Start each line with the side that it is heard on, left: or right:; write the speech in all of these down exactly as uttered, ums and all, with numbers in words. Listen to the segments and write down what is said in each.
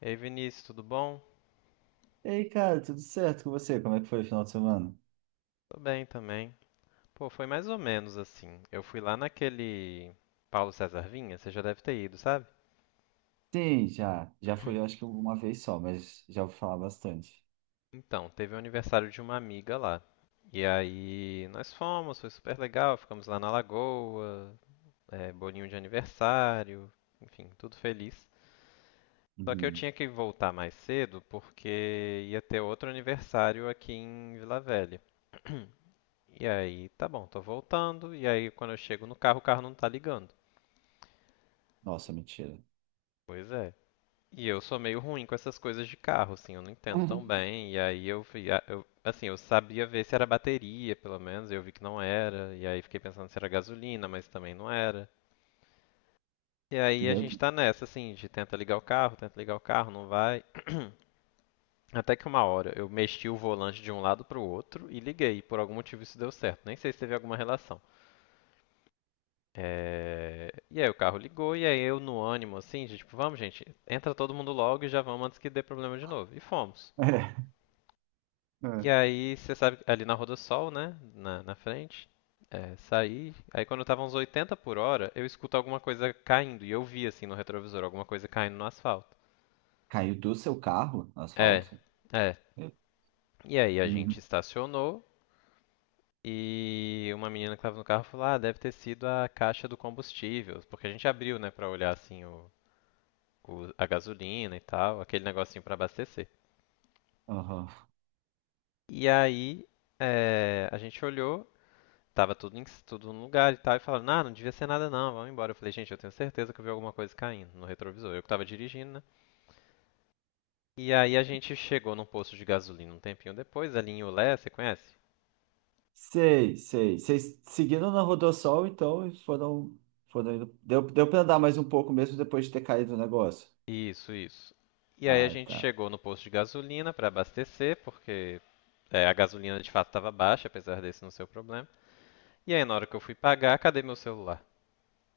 left: Ei, Vinícius, tudo bom?
right: Ei, cara, tudo certo com você? Como é que foi o final de semana?
left: Tô bem também. Pô, foi mais ou menos assim. Eu fui lá naquele Paulo César Vinha, você já deve ter ido, sabe?
right: Sim, já. Já fui, eu acho que uma vez só, mas já vou falar bastante.
left: Então, teve o aniversário de uma amiga lá. E aí nós fomos, foi super legal, ficamos lá na lagoa, é, bolinho de aniversário, enfim, tudo feliz. Só que eu
right: Uhum.
left: tinha que voltar mais cedo porque ia ter outro aniversário aqui em Vila Velha. E aí, tá bom, tô voltando, e aí quando eu chego no carro, o carro não tá ligando.
right: Nossa, mentira.
left: Pois é. E eu sou meio ruim com essas coisas de carro, assim, eu não entendo tão
right: Uhum.
left: bem. E aí eu fui, a- eu- assim, eu sabia ver se era bateria, pelo menos, e eu vi que não era. E aí fiquei pensando se era gasolina, mas também não era. E aí a
right: Meu
left: gente
right: Deus.
left: tá nessa, assim, de tenta ligar o carro, tenta ligar o carro, não vai. Até que uma hora eu mexi o volante de um lado pro outro e liguei. Por algum motivo isso deu certo, nem sei se teve alguma relação. É. E aí o carro ligou e aí eu no ânimo, assim, de tipo, vamos gente, entra todo mundo logo e já vamos antes que dê problema de novo. E fomos.
right: É.
left: E
right: É.
left: aí, você sabe, ali na Rodossol, né? Na, na frente. É, saí. Aí quando eu tava uns oitenta por hora, eu escuto alguma coisa caindo. E eu vi, assim, no retrovisor, alguma coisa caindo no asfalto.
right: Caiu do seu carro no
left: É,
right: asfalto?
left: é.
right: Eu-
left: E aí a gente
right: Uhum.
left: estacionou. E uma menina que tava no carro falou: Ah, deve ter sido a caixa do combustível. Porque a gente abriu, né, pra olhar, assim, o, o- a gasolina e tal, aquele negocinho pra abastecer.
right: Aham.
left: E aí, é, a gente olhou. Tava tudo, em, tudo no lugar e tal. E falaram, não não devia ser nada não, vamos embora. Eu falei, gente, eu tenho certeza que eu vi alguma coisa caindo no retrovisor. Eu que tava dirigindo, né? E aí a gente chegou num posto de gasolina um tempinho depois, ali em Ulé, você conhece?
right: Sei, sei. Vocês seguiram na Rodossol, então, e foram, foram indo. Deu, deu pra andar mais um pouco mesmo depois de ter caído o negócio.
left: Isso, isso. E aí a
right: Ah,
left: gente
right: tá.
left: chegou no posto de gasolina para abastecer, porque é, a gasolina de fato estava baixa, apesar desse não ser o problema. E aí na hora que eu fui pagar, cadê meu celular?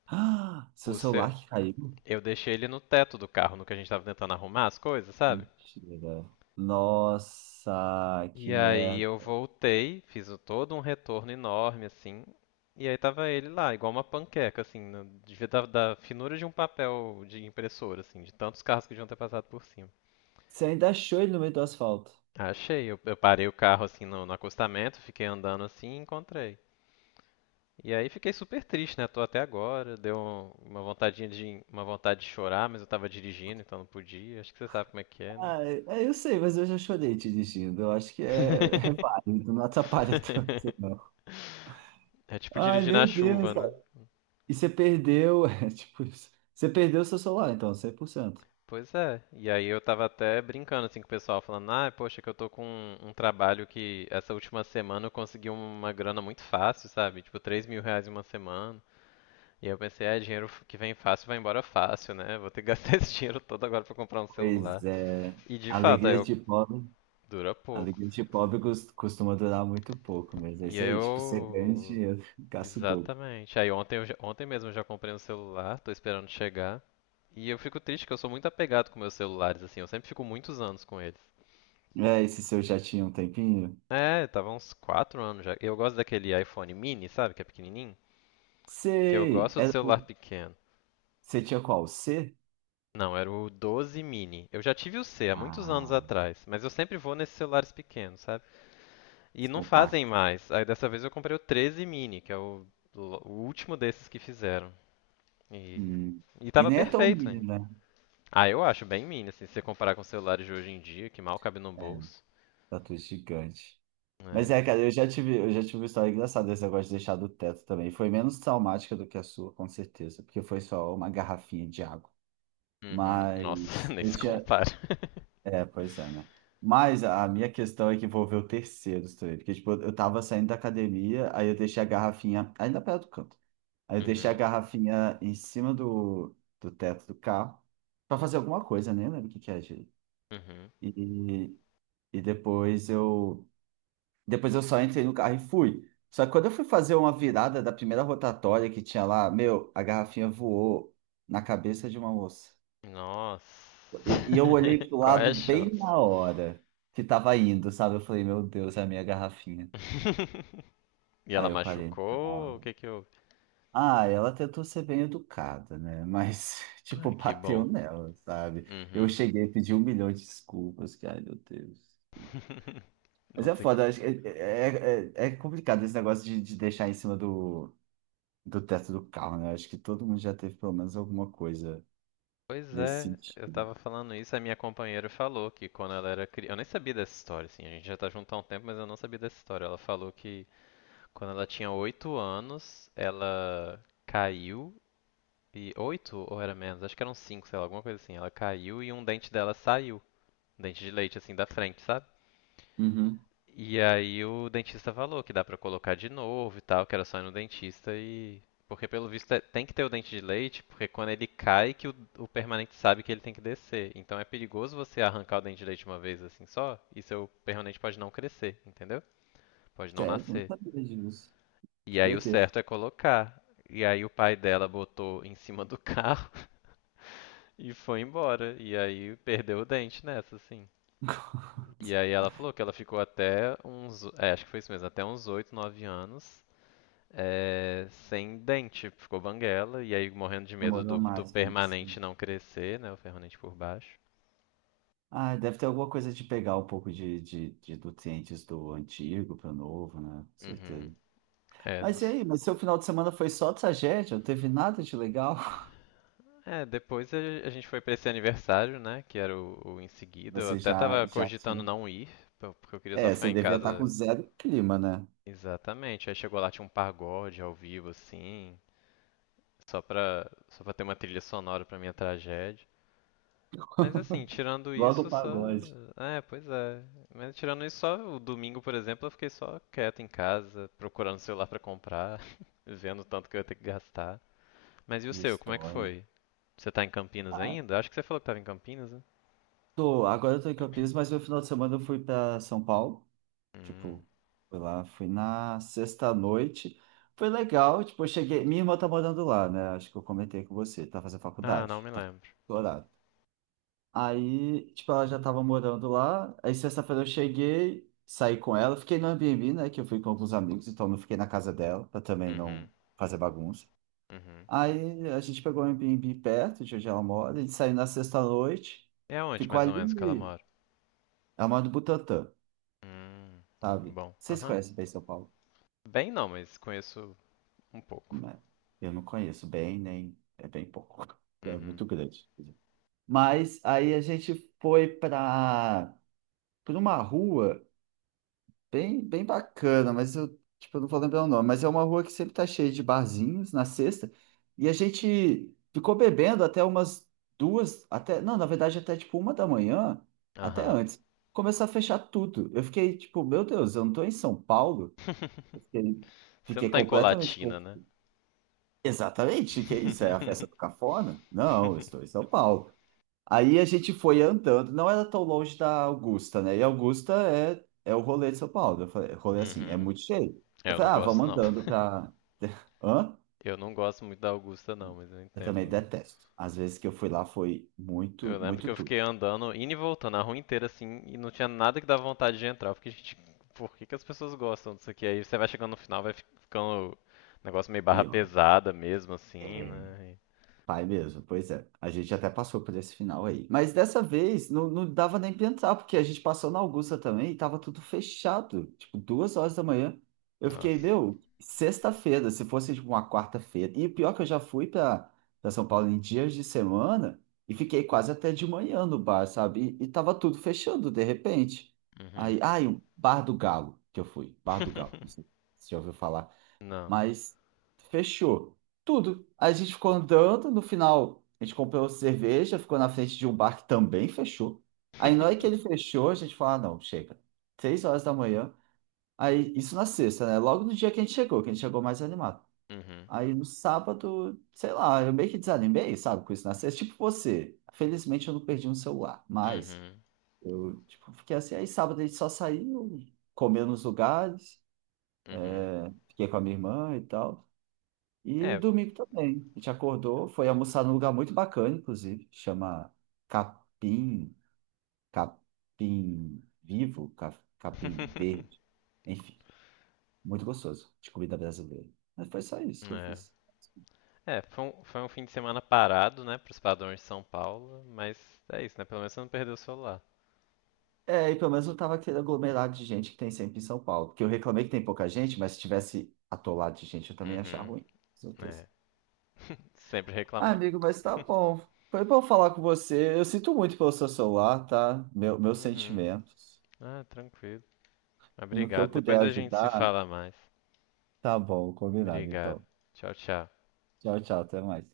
right: Ah, seu
left: O ce...
right: celular que caiu?
left: Eu deixei ele no teto do carro, no que a gente tava tentando arrumar as coisas, sabe?
right: Mentira. Nossa, que
left: E aí
right: merda.
left: eu voltei, fiz o- todo um retorno enorme, assim. E aí tava ele lá, igual uma panqueca, assim, no- devia da, da finura de um papel de impressora, assim, de tantos carros que deviam ter passado por cima.
right: Você ainda achou ele no meio do asfalto.
left: Achei, eu, eu parei o carro, assim, no, no acostamento, fiquei andando assim e encontrei. E aí fiquei super triste, né? Tô até agora, deu um- uma vontadinha de, uma vontade de chorar, mas eu tava dirigindo, então não podia. Acho que você sabe como é que é, né?
right: Ah, é, eu sei, mas eu já chorei te dirigindo. Eu acho que é, é válido, não atrapalha tanto, não.
left: É tipo
right: Ai,
left: dirigir na
right: meu
left: chuva,
right: Deus, cara.
left: né?
right: E você perdeu, é, tipo, isso. Você perdeu seu celular, então, cem por cento.
left: Pois é. E aí eu tava até brincando assim com o pessoal, falando, ah, poxa, que eu tô com um, um trabalho que essa última semana eu consegui uma grana muito fácil, sabe? Tipo, três mil reais em uma semana. E aí eu pensei, é, dinheiro f- que vem fácil vai embora fácil, né? Vou ter que gastar esse dinheiro todo agora pra comprar um
right: Pois
left: celular.
right: é,
left: E de fato, aí
right: alegria
left: eu
right: de pobre.
left: dura
right: A
left: pouco.
right: vida de pobre cos- costuma durar muito pouco mesmo. É
left: E
right: isso
left: aí
right: aí, tipo, você ganha
left: eu.
right: dinheiro, gasta o dobro.
left: Exatamente. Aí ontem, eu já- ontem mesmo eu já comprei um celular, tô esperando chegar. E eu fico triste que eu sou muito apegado com meus celulares, assim, eu sempre fico muitos anos com eles.
right: É, esse seu já tinha um tempinho?
left: É, tava uns quatro anos já. Eu gosto daquele iPhone mini, sabe? Que é pequenininho. Que eu
right: Sei!
left: gosto do
right: Era
left: celular
right: o-
left: pequeno.
right: você tinha qual? O C?
left: Não, era o doze mini. Eu já tive o C há muitos anos
right: Ah,
left: atrás, mas eu sempre vou nesses celulares pequenos, sabe? E
right: os
left: não fazem
right: compactos.
left: mais. Aí dessa vez eu comprei o treze mini, que é o, o último desses que fizeram. E,
right: Hum.
left: e
right: E
left: tava
right: nem é tão
left: perfeito,
right: mini,
left: hein?
right: né?
left: Ah, eu acho bem mini, assim, se você comparar com os celulares de hoje em dia, que mal cabe no
right: É,
left: bolso.
right: tatu gigante. Mas
left: É.
right: é, cara, eu já tive, eu já tive uma história engraçada desse negócio de deixar do teto também. Foi menos traumática do que a sua, com certeza, porque foi só uma garrafinha de água.
left: Uhum. Nossa,
right: Mas
left: nem
right: eu
left: se
right: tinha,
left: compara.
right: É, pois é, né? Mas a minha questão é que envolveu terceiros também, porque tipo, eu tava saindo da academia, aí eu deixei a garrafinha, ainda perto do canto, aí eu deixei a
left: Uhum.
right: garrafinha em cima do, do teto do carro pra fazer alguma coisa, nem lembro o que que é, gente.
left: Uhum.
right: E, e depois eu, depois eu só entrei no carro e fui. Só que quando eu fui fazer uma virada da primeira rotatória que tinha lá, meu, a garrafinha voou na cabeça de uma moça.
left: Nossa.
right: E, e eu olhei pro
left: Qual é
right: lado
left: a
right: bem
left: chance?
right: na hora que tava indo, sabe? Eu falei, meu Deus, é a minha garrafinha.
left: E ela
right: Aí eu parei.
left: machucou? O
right: Não.
left: que que houve?
right: Ah, ah, ela tentou ser bem educada, né? Mas, tipo,
left: Ai, que
right: bateu
left: bom.
right: nela, sabe? Eu
left: Uhum.
right: cheguei e pedi um milhão de desculpas, que, ai, meu Deus. Mas
left: Não
right: é
left: sei. co-
right: foda, acho que é, é, é- é complicado esse negócio de, de deixar em cima do, do teto do carro, né? Acho que todo mundo já teve pelo menos alguma coisa
left: Pois
right: nesse
left: é, eu
right: sentido.
left: tava falando isso, a minha companheira falou que quando ela era criança. Eu nem sabia dessa história, assim, a gente já tá junto há um tempo, mas eu não sabia dessa história. Ela falou que quando ela tinha oito anos, ela caiu e. oito ou era menos? Acho que eram cinco, sei lá, alguma coisa assim. Ela caiu e um dente dela saiu. Um dente de leite, assim, da frente, sabe?
right: Uhum.
left: E aí o dentista falou que dá pra colocar de novo e tal, que era só ir no dentista e. Porque pelo visto é- tem que ter o dente de leite, porque quando ele cai que o, o permanente sabe que ele tem que descer. Então é perigoso você arrancar o dente de leite uma vez assim só, e seu permanente pode não crescer, entendeu? Pode não
right: Sério, não
left: nascer.
right: sabia disso.
left: E
right: Que
left: aí o
right: doideira.
left: certo é colocar. E aí o pai dela botou em cima do carro e foi embora. E aí perdeu o dente nessa, assim. E aí ela falou que ela ficou até uns, é, acho que foi isso mesmo, até uns oito, nove anos. É, sem dente, ficou banguela, e aí morrendo de medo
right: Demorou
left: do, do
right: mais pra acontecer.
left: permanente não crescer, né? O permanente por baixo.
right: Ah, deve ter alguma coisa de pegar um pouco de, de, de nutrientes do antigo para o novo, né? Com
left: Uhum.
right: certeza.
left: É, não
right: Mas e
left: s-
right: aí? Mas seu final de semana foi só tragédia? Não teve nada de legal?
left: é, depois a a gente foi pra esse aniversário, né? Que era o, o em seguida. Eu
right: Você
left: até
right: já,
left: tava
right: já
left: cogitando
right: tinha.
left: não ir, po- porque eu queria só
right: É,
left: ficar
right: você
left: em
right: devia estar com
left: casa.
right: zero clima, né?
left: Exatamente. Aí chegou lá, tinha um pagode ao vivo, assim, só pra, só pra ter uma trilha sonora pra minha tragédia. Mas assim, tirando
right: Logo
left: isso,
right: o
left: só.
right: pagode.
left: É, pois é. Mas tirando isso, só o domingo, por exemplo, eu fiquei só quieto em casa, procurando celular pra comprar, vendo o tanto que eu ia ter que gastar. Mas e o
right: Que
left: seu, como é que
right: história.
left: foi? Você tá em Campinas
right: Ah,
left: ainda? Acho que você falou que tava em Campinas, né?
right: tô, agora eu tô em Campinas, mas meu final de semana eu fui para São Paulo.
left: Hum.
right: Tipo, fui lá, fui na sexta-noite. Foi legal, tipo, eu cheguei. Minha irmã tá morando lá, né? Acho que eu comentei com você, tá fazendo
left: Ah, não
right: faculdade,
left: me
right: tá
left: lembro.
right: doutorado. Aí, tipo, ela já tava morando lá. Aí, sexta-feira eu cheguei, saí com ela. Fiquei no Airbnb, né? Que eu fui com alguns amigos, então não fiquei na casa dela, pra também
left: Uhum,
right: não fazer bagunça.
left: uhum.
right: Aí, a gente pegou um Airbnb perto de onde ela mora. A gente saiu na sexta-noite,
left: E aonde
right: ficou
left: mais ou menos que ela
right: ali.
left: mora?
right: Ela mora no Butantã,
left: Hum,
right: sabe?
left: bom,
right: Vocês
left: aham.
right: conhecem bem São Paulo?
left: Bem não, mas conheço um pouco.
right: Não é? Eu não conheço bem, nem. É bem pouco. É
left: Uhum,
right: muito grande. Mas aí a gente foi pra, pra uma rua. Bem, bem bacana, mas eu, tipo, eu não vou lembrar o nome, mas é uma rua que sempre tá cheia de barzinhos na sexta, e a gente ficou bebendo até umas duas, até, não, na verdade até tipo uma da manhã, até
left: aham,
right: antes, começou a fechar tudo. Eu fiquei tipo, meu Deus, eu não tô em São Paulo? Eu fiquei, fiquei completamente
left: né?
right: confuso. Exatamente, que é isso? É a festa do cafona? Não, eu estou em São Paulo. Aí a gente foi andando, não era tão longe da Augusta, né? E Augusta é, é o rolê de São Paulo. Eu falei, rolê assim, é
left: Uhum.
right: muito cheio.
left: É,
right: Eu
left: eu não
right: falei, ah,
left: gosto
right: vamos
left: não.
right: andando pra. Hã?
left: Eu não gosto muito da Augusta, não, mas eu
right: Eu também
left: entendo.
right: detesto. Às vezes que eu fui lá foi
left: Eu
right: muito,
left: lembro que
right: muito
left: eu
right: tudo.
left: fiquei andando, indo e voltando a rua inteira, assim, e não tinha nada que dava vontade de entrar. Porque, gente, por que que as pessoas gostam disso aqui? Aí você vai chegando no final, vai fi- ficando um negócio meio barra
right: Pior.
left: pesada mesmo, assim,
right: É,
left: né?
right: pai mesmo, pois é. A gente até passou por esse final aí. Mas dessa vez não, não dava nem pensar, porque a gente passou na Augusta também e tava tudo fechado. Tipo, duas horas da manhã. Eu
left: E-
right: fiquei,
left: Nossa.
right: meu, sexta-feira, se fosse tipo uma quarta-feira. E o pior é que eu já fui pra, pra São Paulo em dias de semana e fiquei quase até de manhã no bar, sabe? E, e tava tudo fechando de repente. Aí,
left: Uhum.
right: ai, o Bar do Galo que eu fui. Bar do Galo, não sei se você já ouviu falar.
left: Não.
right: Mas fechou tudo. A gente ficou andando, no final a gente comprou cerveja, ficou na frente de um bar que também fechou. Aí na hora que ele fechou, a gente falou, ah, não, chega. Seis horas da manhã. Aí, isso na sexta, né? Logo no dia que a gente chegou, que a gente chegou mais animado.
left: Uhum.
right: Aí no sábado, sei lá, eu meio que desanimei, sabe, com isso na sexta. Tipo você. Felizmente eu não perdi um celular, mas
left: Uhum.
right: eu, tipo, fiquei assim. Aí sábado a gente só saiu, comeu nos lugares,
left: Uhum.
right: fiquei com a minha irmã e tal. E
left: É.
right: domingo também. A gente acordou, foi almoçar num lugar muito bacana, inclusive, chama Capim, Capim Vivo, Ca- Capim Verde. Enfim, muito gostoso de comida brasileira. Mas foi só isso que eu
left: É.
right: fiz.
left: É, foi um, foi um fim de semana parado, né, pros padrões de São Paulo, mas é isso, né? Pelo menos você não perdeu o celular.
right: É, e pelo menos não tava aquele aglomerado de gente que tem sempre em São Paulo. Porque eu reclamei que tem pouca gente, mas se tivesse atolado de gente, eu também ia achar
left: Uhum.
right: ruim, com certeza.
left: É, sempre
right: Ah,
left: reclamando.
right: amigo, mas tá bom. Foi bom falar com você. Eu sinto muito pelo seu celular, tá? Meu, meus
left: Uhum.
right: sentimentos.
left: Ah, tranquilo.
right: E no que eu
left: Obrigado. Depois
right: puder
left: a gente se
right: ajudar.
left: fala mais.
right: Tá bom, combinado
left: Obrigado.
right: então.
left: Tchau, tchau.
right: Tchau, tchau, até mais.